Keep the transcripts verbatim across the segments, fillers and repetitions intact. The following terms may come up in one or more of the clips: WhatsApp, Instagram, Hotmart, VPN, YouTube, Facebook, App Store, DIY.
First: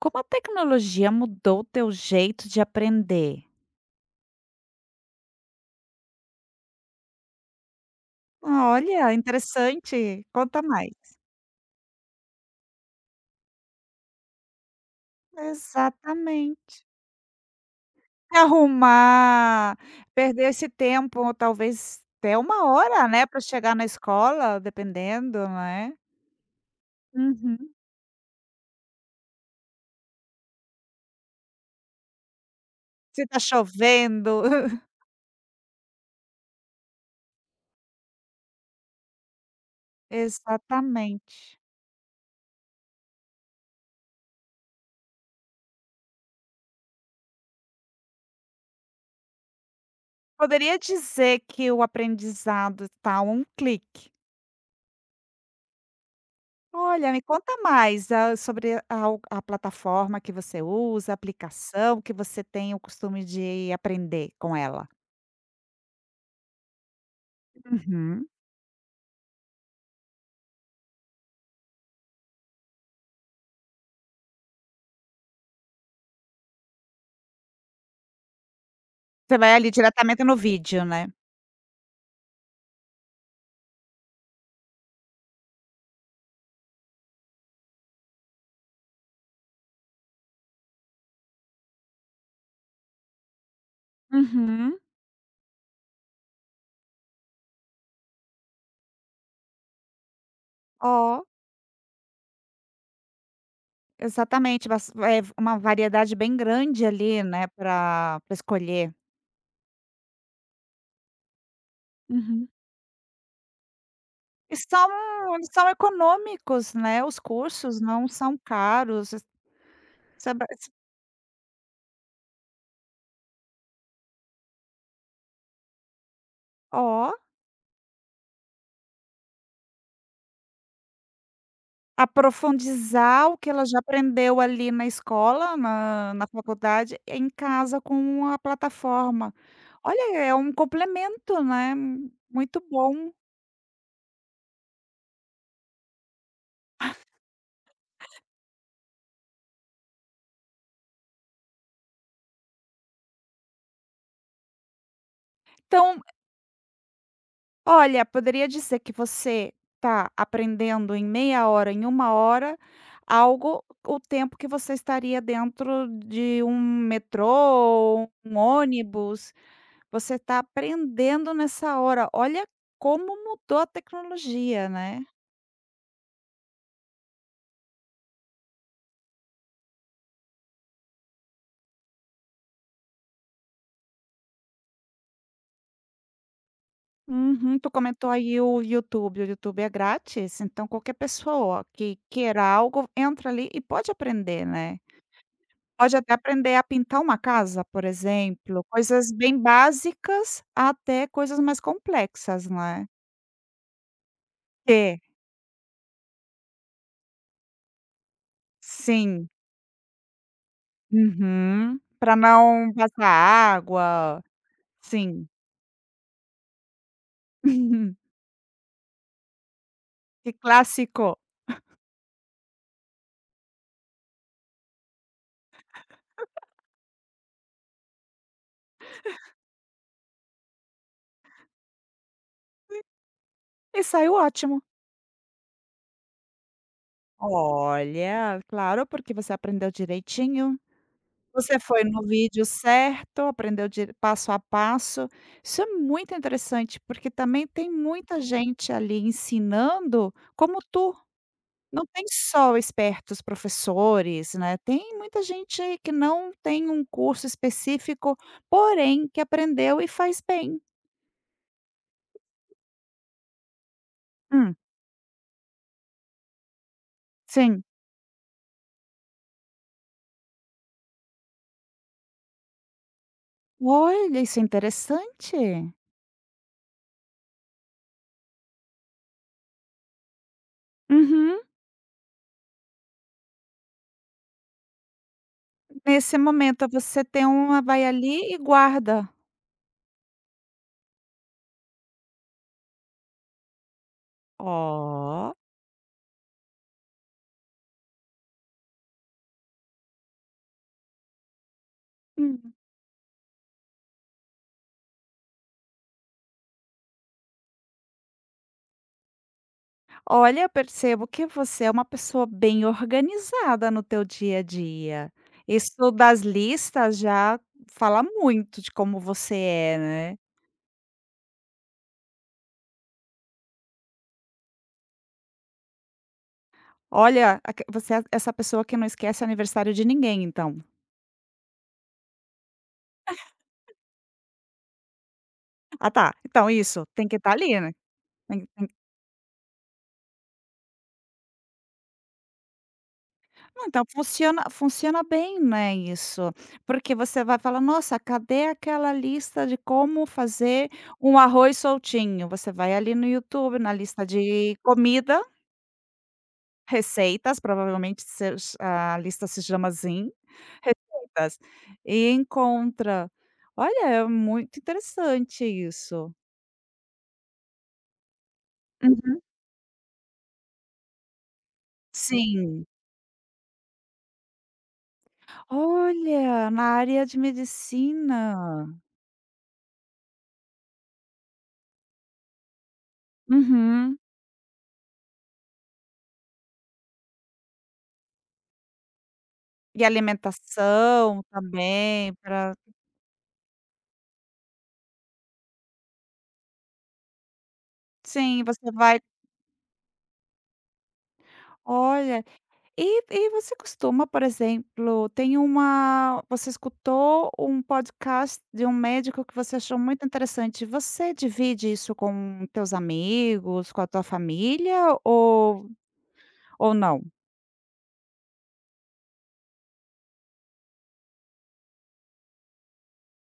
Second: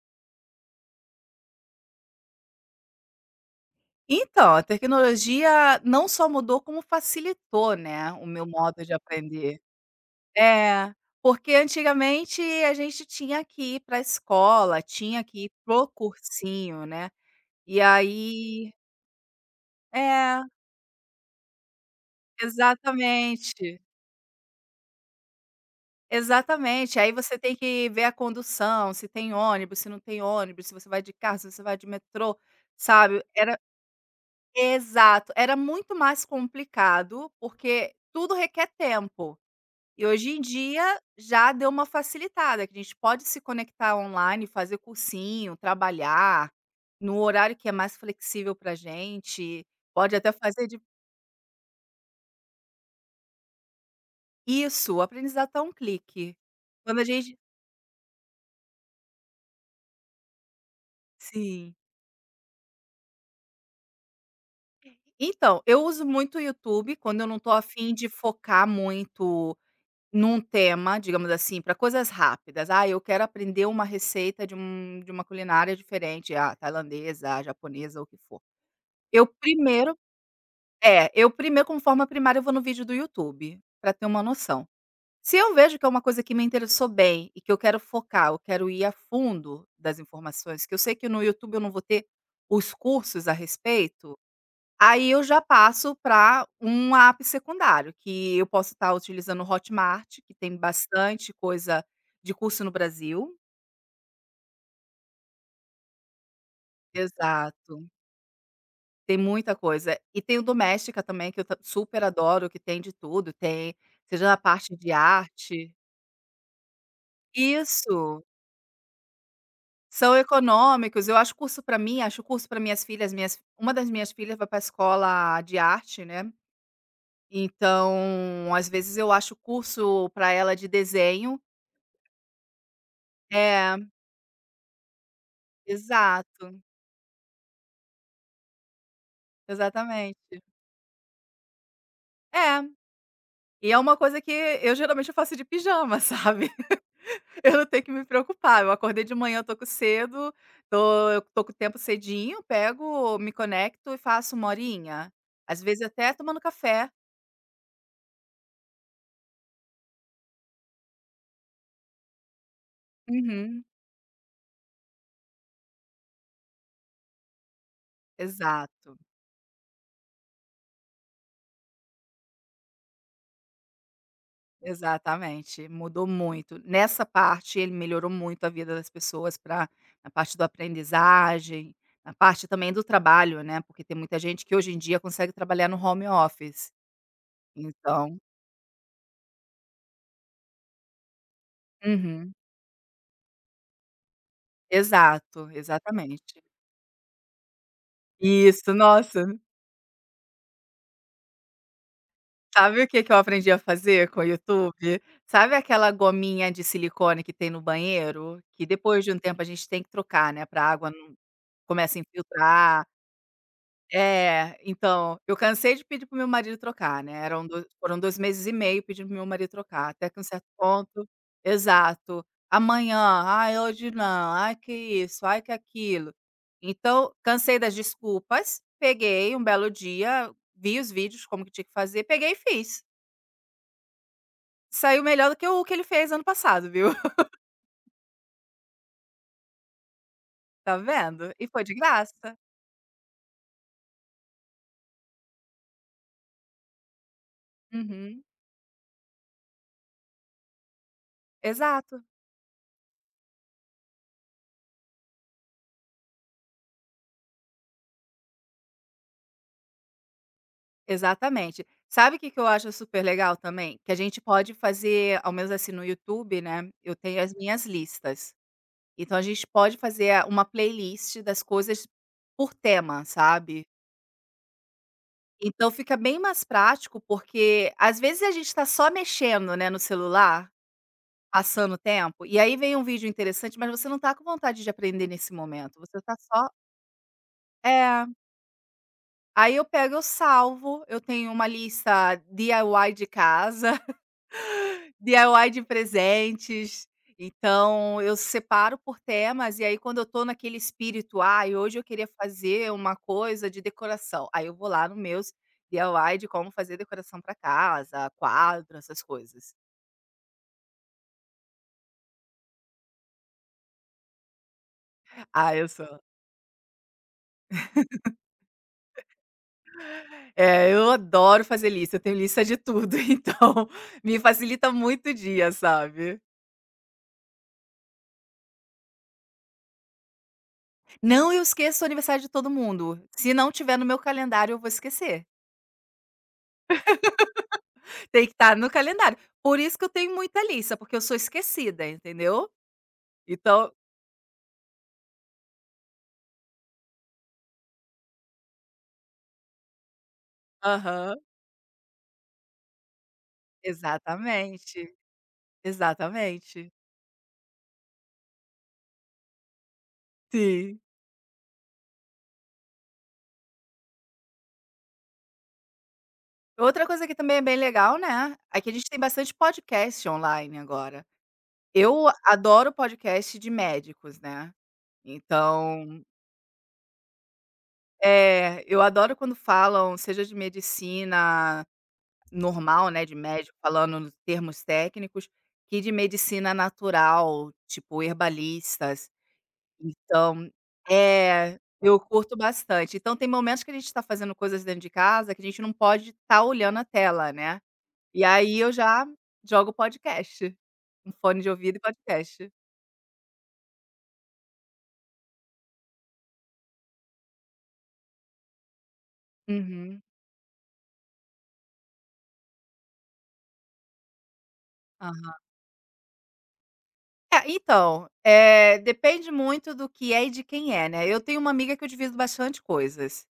Como a tecnologia mudou o teu jeito de aprender? Então, a tecnologia não só mudou, como facilitou, né, o meu modo de Olha, aprender. interessante. Conta É, mais. porque antigamente a gente tinha que ir para a escola, tinha que ir para Exatamente. cursinho, né, e aí. Arrumar, É, perder esse tempo, talvez até uma hora, né, para chegar exatamente, na escola, dependendo, né. exatamente. Aí você tem Uhum. que ver a condução, se tem ônibus, se não tem ônibus, se você vai de carro, se você vai de metrô, sabe. Se tá Era chovendo. Exato, era muito mais complicado, porque tudo requer tempo. E hoje em dia já Exatamente. deu uma facilitada, que a gente pode se conectar online, fazer cursinho, trabalhar no horário que é mais flexível pra gente, pode até fazer de Poderia dizer que o aprendizado está a um clique. isso, o aprendizado tá um clique. Quando a Olha, me gente conta mais, ah, sobre a a plataforma que você usa, a Sim. aplicação que você tem o costume de aprender com ela. Então, eu uso muito o YouTube quando eu não tô afim de Uhum. focar muito num tema, digamos assim, para coisas rápidas. "Ah, eu quero aprender uma receita de um de uma culinária diferente", ah, tailandesa, japonesa, o que for. Eu Você vai ali primeiro diretamente no vídeo, né? É, eu primeiro como forma primária eu vou no vídeo do YouTube, pra ter uma noção. Se eu vejo que é uma coisa que me interessou bem e que eu quero focar, eu quero ir a fundo das informações, que eu sei que no YouTube eu não vou ter os cursos a respeito, Uhum. aí eu já passo para um app secundário, que eu posso estar utilizando o Hotmart, que tem Ó, bastante coisa de curso no Brasil. exatamente, bas eh, uma variedade bem grande ali, né, Exato, para escolher. tem muita coisa. E tem o doméstica também que eu ta super adoro, Uhum. que tem de tudo, tem, seja na E parte são de eles são arte. econômicos, né, os cursos não Isso, são caros. são Você vai econômicos. Eu acho curso para mim, acho curso para minhas filhas, minhas uma das minhas filhas vai pra escola de arte, né, ó. então às vezes eu acho curso para ela de desenho. A profundizar o que ela É, já aprendeu ali na escola, na na exato, faculdade, em casa com a plataforma. Olha, é exatamente. um complemento, né, muito É, bom. e é uma coisa que eu geralmente eu faço de pijama, sabe, eu não tenho que me preocupar, eu acordei de manhã, eu tô com cedo, tô eu tô com o tempo cedinho, pego, me conecto e faço uma horinha, às vezes Então, até tomando café. olha, poderia dizer que você está aprendendo em meia hora, em uma hora, Uhum. algo o tempo que você estaria dentro de um metrô, um Exato, ônibus, você está aprendendo nessa hora. Olha como mudou a tecnologia, né? exatamente, mudou muito. Nessa parte ele melhorou muito a vida das pessoas pra na parte do aprendizagem, na parte também do trabalho, né, porque tem muita gente que hoje em dia consegue trabalhar no home office, Uhum. Tu comentou então aí o YouTube, o YouTube é grátis, então qualquer pessoa que Uhum. queira algo, entra ali e pode aprender, né. Exato, Pode até exatamente. aprender a pintar uma casa, por exemplo, Isso, coisas nossa, bem básicas até coisas mais complexas, sabe né. o que que eu aprendi a fazer com o YouTube? É, Sabe aquela gominha de silicone que tem no banheiro? Que depois de um sim. tempo a gente tem que trocar, né, pra água não Uhum. começa a Pra não infiltrar. passar água, É, então, sim. eu cansei de pedir para o meu marido trocar, né, eram do foram dois meses e meio pedindo para o meu marido trocar, até que um Que certo ponto. clássico. Exato. "Amanhã", "Ai, hoje não", "Ai, que isso", "Ai, que aquilo". Então, cansei das desculpas, peguei um belo dia, vi os vídeos como que tinha que fazer, peguei e fiz. E saiu ótimo. Saiu melhor do que o que ele fez ano passado, viu. Olha, claro, porque você aprendeu direitinho. Tá vendo? E Você foi de foi no graça. vídeo certo, aprendeu de passo a passo. Isso é muito interessante, porque também tem muita Uhum. gente ali ensinando como tu. Não tem Exato. só espertos professores, né, tem muita gente que não tem um curso específico, porém que aprendeu e faz bem. Exatamente. Sabe o que que eu acho super legal também? Que a gente pode Hum, fazer, ao menos assim no YouTube, né, eu tenho as sim. minhas listas. Então a gente pode fazer a uma playlist das coisas por tema, sabe. Olha, isso é interessante. Então fica bem mais prático, porque às vezes a gente está só mexendo, né, no celular, Uhum. passando o tempo, e aí vem um vídeo interessante, mas você não tá com vontade de aprender nesse momento, você tá Nesse só. momento você tem uma vai É. ali e guarda. Aí eu pego, eu salvo, eu tenho uma lista D I Y de casa. Ó. D I Y de presentes. Então, eu separo por temas, e aí quando eu tô naquele espírito, ah, e hoje eu queria fazer uma coisa de decoração. Aí eu vou lá no meus D I Y de como fazer decoração para casa, quadro, essas coisas. Olha, eu percebo que você é uma pessoa bem organizada no teu dia a dia. Ah, eu sou. Isso das listas já fala muito de como você é, né. É, eu adoro fazer lista, eu tenho lista de tudo, então me facilita muito o dia, sabe. Olha, aque você é essa pessoa que não esquece aniversário de ninguém, então. Não, eu esqueço o aniversário de todo mundo. Se não tiver no meu calendário, eu vou esquecer. Ah, tá. Então isso, tem que estar ali, né. Tem que Tem estar no calendário. Por isso que eu tenho muita lista, porque eu sou esquecida, entendeu? não, Então então funciona funciona bem, né, isso. Porque você vai falar: "Nossa, cadê aquela lista de como fazer aham, um arroz soltinho?". Você vai ali no YouTube, na lista de exatamente, comida exatamente. receitas, provavelmente sej a lista se chama assim, Sim. receitas, e encontra. Olha, é muito interessante isso. Outra coisa que também é bem legal, né, é que a gente tem Uhum. bastante podcast online agora. Eu Sim. adoro podcast de médicos, né, então Olha, na área de é, medicina. eu adoro quando falam, seja de medicina normal, né, de médico Uhum. falando nos termos técnicos, que de medicina natural, tipo herbalista. E Então alimentação é, eu também curto para bastante. Então tem momentos que a gente está fazendo coisas dentro de casa que a gente não pode estar olhando a tela, né. E sim, aí você eu vai já jogo podcast, um fone de ouvido e olha podcast. E e você costuma, por exemplo, tem uma você escutou um podcast de um médico que você achou Uhum. muito interessante, você divide isso com teus amigos, com a tua família Aham. ou ou não? É, então, eh, depende muito do que é e de quem é, né. Eu tenho uma amiga que eu divido bastante coisas,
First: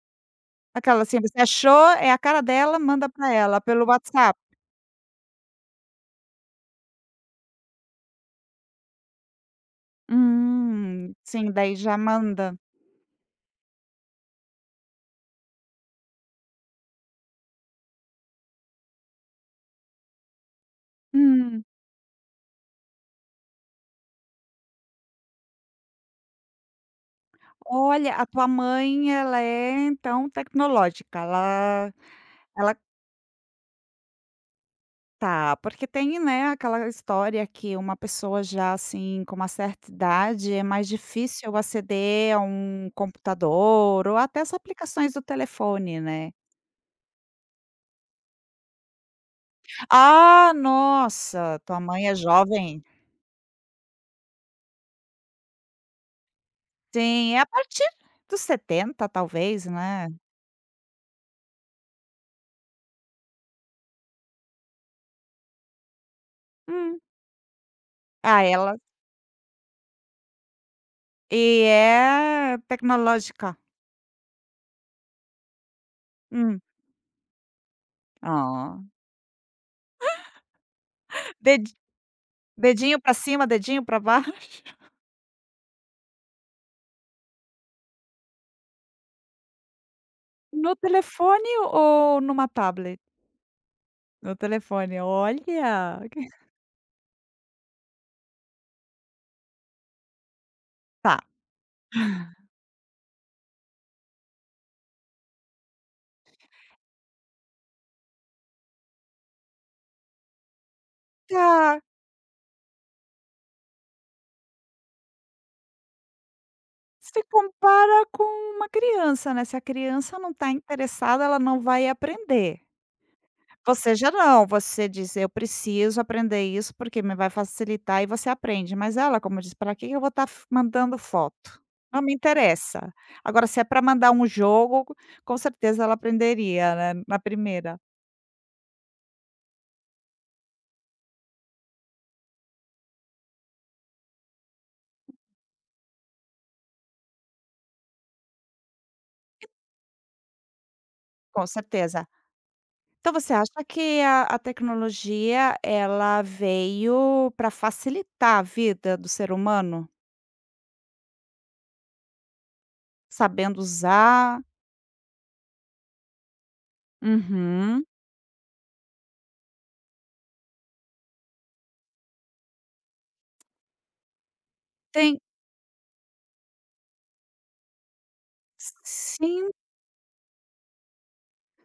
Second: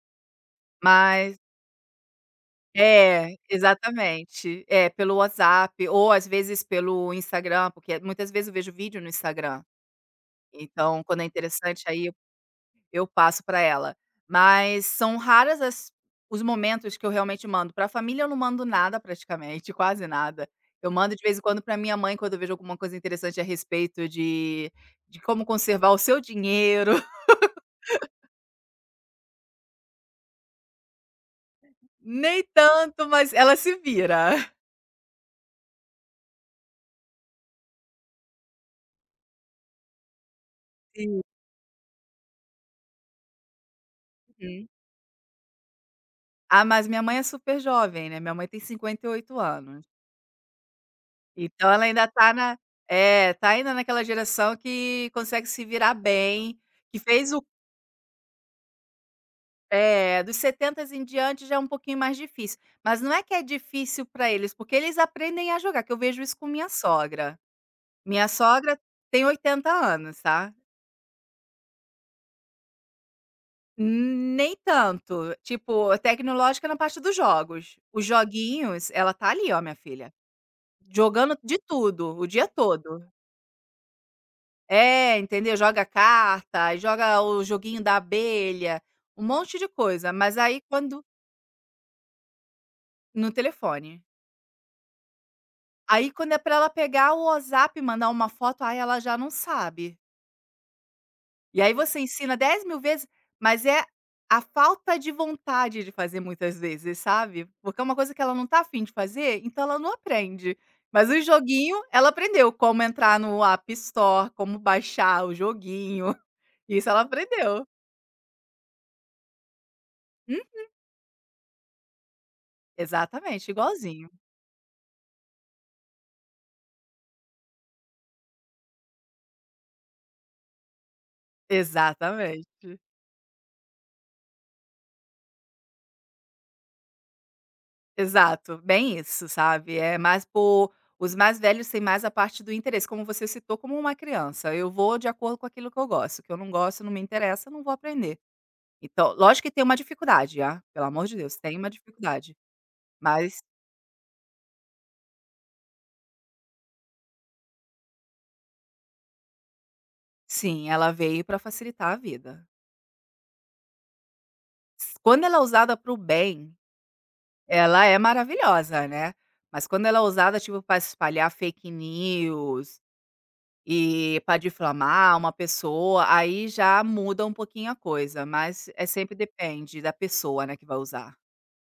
Aquela assim, mas. você achou, é a cara dela, manda para É, ela pelo WhatsApp. exatamente. É, pelo WhatsApp ou às vezes pelo Instagram, porque muitas vezes eu vejo vídeo no Instagram, então Hum, quando é sim, daí interessante já aí. manda. Eu passo para ela. Mas são raras as os momentos que eu realmente mando. Para a família eu não mando nada praticamente, quase nada. Eu mando de vez em quando Hum, para minha mãe quando eu vejo alguma coisa interessante a respeito de de como conservar o seu dinheiro. olha, a tua mãe ela é então tecnológica, ela Nem ela tanto, mas ela se vira. tá, porque tem, né, aquela história que uma pessoa já, assim, com uma certa idade é mais Sim. difícil aceder a um computador ou até as Uhum. aplicações do telefone, né. Ah, mas minha mãe é super jovem, né, minha mãe tem cinquenta e oito anos. Ah, nossa, Então tua ela ainda mãe é tá na. jovem. É, tá ainda naquela geração que consegue se virar bem, que fez. Sim, é a partir dos setenta talvez, né. É, dos setenta em diante já é um pouquinho mais difícil, mas não é que é difícil para eles, porque eles aprendem a jogar, que eu vejo isso com minha Hum. sogra. Minha Ah, ela sogra tem oitenta anos, tá. e é tecnológica. Nem tanto, tipo, Hum. tecnológica na parte dos jogos. Os Ah. joguinhos, ela tá ali, ó, minha filha, jogando de Dedi tudo, o dia dedinho todo. pra cima, dedinho pra baixo. É, entendeu? Joga carta, aí joga o joguinho da abelha, um monte de coisa, mas aí No quando. telefone ou numa tablet? No telefone. No telefone, olha. Aí quando é pra ela pegar o WhatsApp e mandar uma foto, aí ela já não sabe. Tá. E aí você ensina dez mil vezes, mas é a falta de vontade de fazer muitas vezes, sabe. Porque é uma coisa que ela não tá afim de fazer, então ela não aprende. Mas o Tá, joguinho, ela aprendeu como entrar no App Store, como baixar o joguinho, isso ela se aprendeu. compara com uma criança, né, se a criança não Hum, está interessada, ela não vai aprender. exatamente, Você igualzinho. já não, você diz: "Eu preciso aprender isso, porque me vai facilitar", e você aprende, mas ela, como diz: para que eu vou estar mandando foto? Não me Exatamente. interessa". Agora se é para mandar um jogo, com certeza ela aprenderia, né, na primeira, Exato, bem isso, sabe. É mais por Os mais velhos têm mais a parte do interesse, como você citou, como uma criança. Eu vou de acordo com aquilo que eu gosto, o que eu não gosto, não me interessa, não vou aprender. Então, lógico que tem uma dificuldade, ah, pelo amor de Deus, com tem uma certeza. dificuldade, Então você mas acha que a a tecnologia ela veio para facilitar a vida do ser humano, sim, ela veio para facilitar a vida. sabendo usar? S Quando ela é usada para o bem, ela Uhum. é maravilhosa, né, mas quando ela é usada, tipo, para espalhar fake news, e pra difamar Tem uma pessoa, aí já muda um pouquinho a coisa, mas é sempre sim, depende da pessoa, né, que vai usar.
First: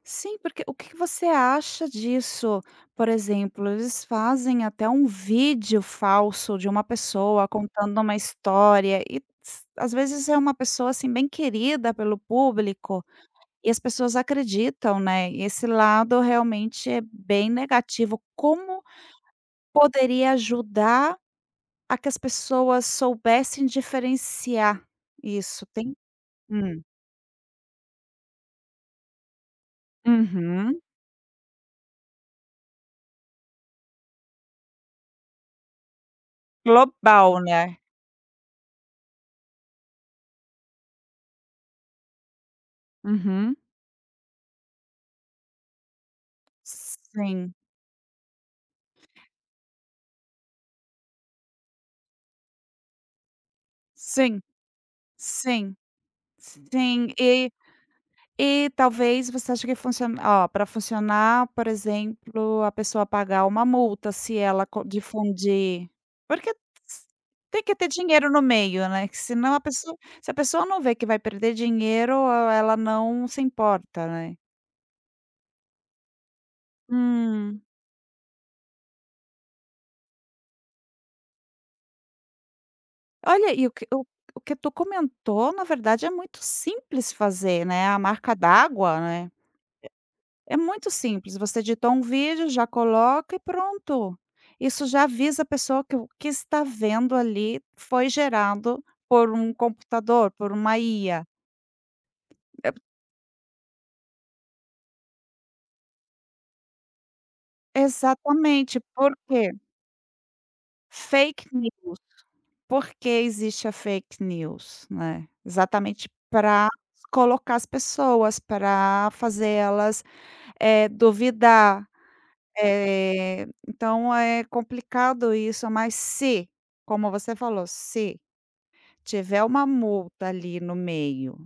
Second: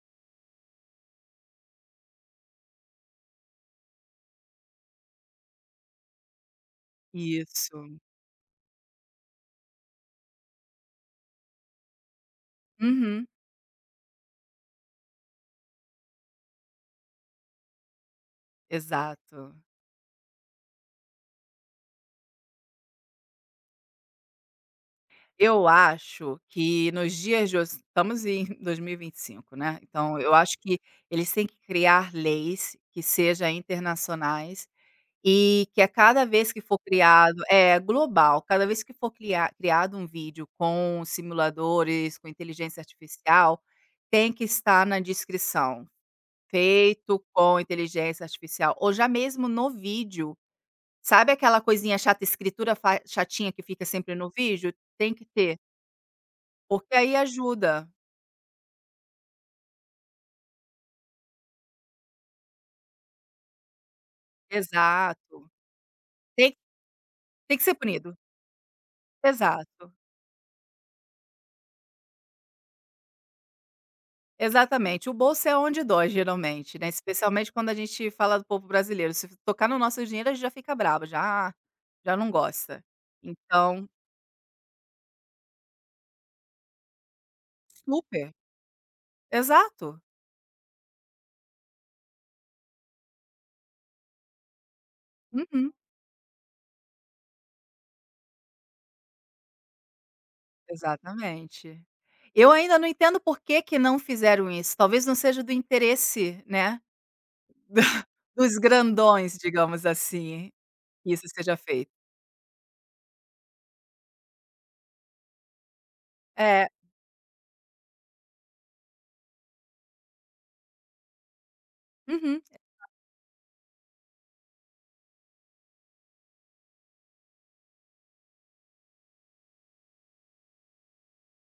sim, porque o que que você acha disso? Por exemplo, eles fazem até um vídeo falso de uma pessoa Isso. contando uma história e s às vezes é uma pessoa, assim, bem querida pelo público Uhum, e as pessoas acreditam, né, e esse lado realmente é bem negativo. Como exato. poderia ajudar a que as pessoas soubessem diferenciar isso, Eu tem acho hum, que nos dias de hoje estamos em dois mil e vinte e cinco, né, então eu acho que uhum, eles têm que criar leis que sejam internacionais. E que a cada vez que for global, criado é, né. global, cada vez que for criar criado um vídeo com simuladores, com inteligência Uhum. artificial, tem que estar na descrição, feito Sim, com inteligência artificial, ou já mesmo no vídeo, sabe aquela coisinha chata, escritura fa chatinha que fica sempre no sim, vídeo? Tem que ter, sim, porque sim, aí e ajuda. e talvez você acha que funcion ó, pra funcionar, por exemplo, a pessoa pagar uma multa se ela co Exato. difundir, porque Tem s tem tem que ser que ter punido. dinheiro no meio, né, que senão a Exato. pessoa se a pessoa não vê que vai perder dinheiro, ela não se importa, né. Exatamente, o bolso é onde dói geralmente, né, especialmente Hum. quando a gente fala do povo brasileiro, se tocar no nosso dinheiro a gente já fica brava, já já não gosta. Olha, e o que Então o o que tu comentou, na verdade, é muito simples fazer, né, a Super, marca d'água, né, exato, é muito simples, você editou um vídeo, já coloca e pronto. Isso já avisa a uhum, pessoa que o que está vendo ali foi gerado por um computador, por uma I A. exatamente. Eu ainda não entendo por que que não fizeram isso, talvez não seja do interesse, né, dos Exatamente, por grandões, quê? digamos assim, que isso Fake seja feito. news. Por que existe a fake news, né? Exatamente É, para colocar as pessoas, para fazer elas Eh, duvidar, uhum, eh, então é complicado isso, mas se, como você falou, se tiver uma multa ali no meio,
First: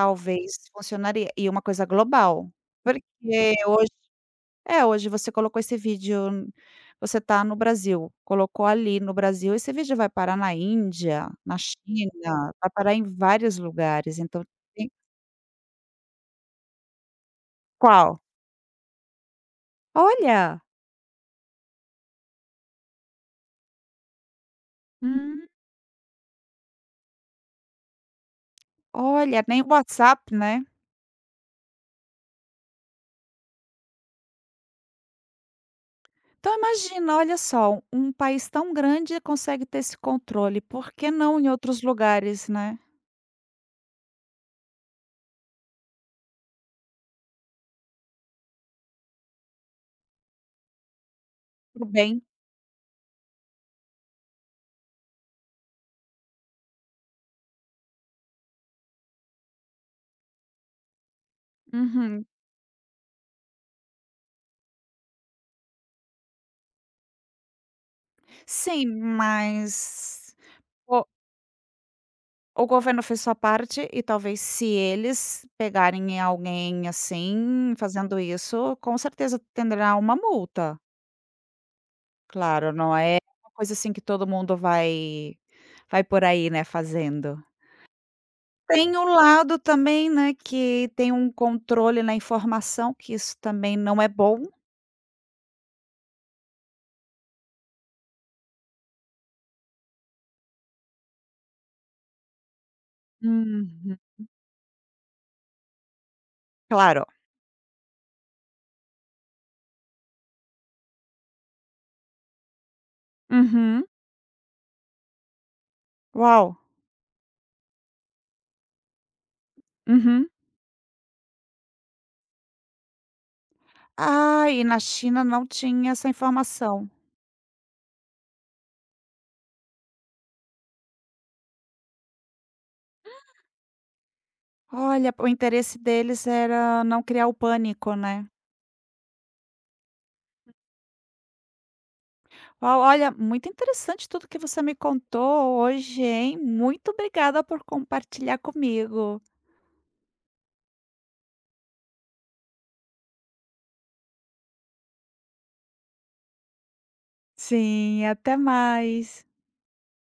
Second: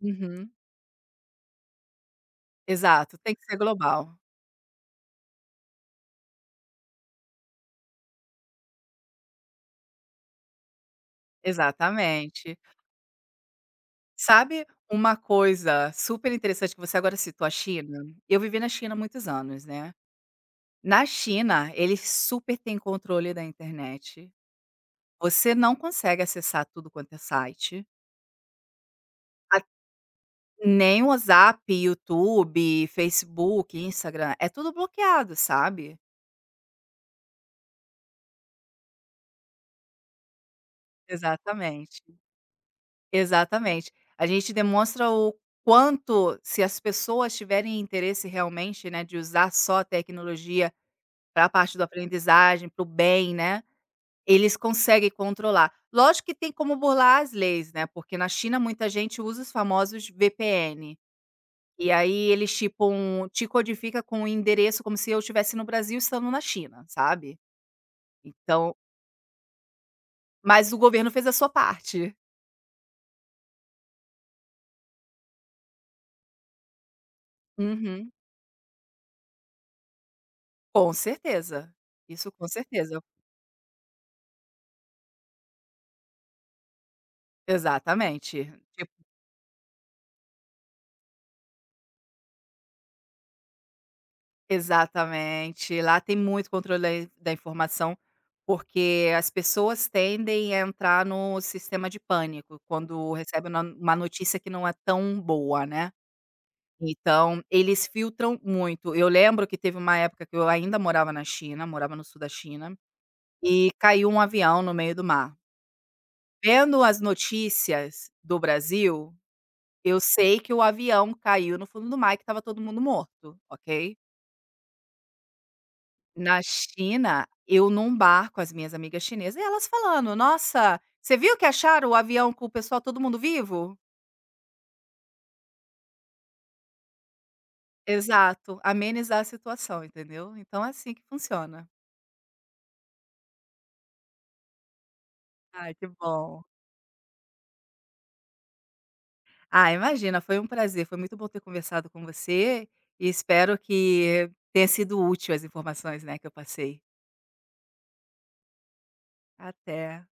uhum, funcionaria, e uma coisa global, porque exato, tem que ser hoje global, é, hoje você colocou esse vídeo n- você está no Brasil, colocou ali no Brasil, esse vídeo vai parar na Índia, na China, exatamente. vai parar em vários lugares, então Sabe tem uma coisa super interessante que você agora citou a China? qual? Eu vivi na China há muitos anos, né. Olha! Na China, eles super têm controle da internet. Hum. Você não consegue acessar tudo quanto é site, Olha, a nem o WhatsApp, né? nem o WhatsApp, YouTube, Facebook, Instagram, é tudo bloqueado, sabe. Então imagina, olha só, um país tão grande consegue ter esse controle, por que não em outros Exatamente, lugares, né? exatamente. A gente demonstra o quanto se as pessoas tiverem interesse realmente, né, de usar só a tecnologia para a parte do Pro bem. aprendizagem, para o bem, né, eles conseguem controlar. Lógico que tem como burlar as leis, né, porque na China muita gente usa os famosos V P N, e aí Uhum. eles chipam te codifica com o endereço como se eu estivesse no Brasil estando na China, sabe. Então Sim, mas mas o o governo fez a sua parte. o governo fez sua parte e talvez se eles pegarem alguém assim, Uhum. fazendo isso, com certeza terá uma multa. Com certeza. Isso com Claro, não certeza. é uma coisa assim que todo mundo vai vai por aí, né, fazendo. Exatamente. Tem o lado também, né, que tem um controle na informação, que isso também não é bom. Exatamente. Lá tem muito controle da in da informação, porque as pessoas tendem a entrar no sistema de pânico, quando recebem uma uma Uhum. notícia que não é tão boa, né. Claro. Então, eles filtram muito. Eu lembro que teve uma época que eu ainda morava na China, morava no sul da China, e Uhum. caiu um avião no meio do mar. Uau. Vendo as notícias do Brasil, eu Uhum. sei que o avião caiu no fundo do mar e que estava todo mundo morto, ok? Ah, e na China não tinha essa Na informação. China, eu num bar com as minhas amigas chinesas e elas falando: "Nossa, você viu que acharam o avião com o pessoal todo mundo vivo?" Olha, o interesse deles era não criar o pânico, né. Exato, amenizar a situação, entendeu? Então é assim que funciona. Uau, olha, muito interessante tudo que você me contou Ai, que hoje, hein. bom. Muito obrigada por compartilhar comigo. Ah, imagina, foi um prazer, foi muito bom ter conversado com você e espero que tenha sido útil as informações, né, que eu passei. Sim, até mais. Até.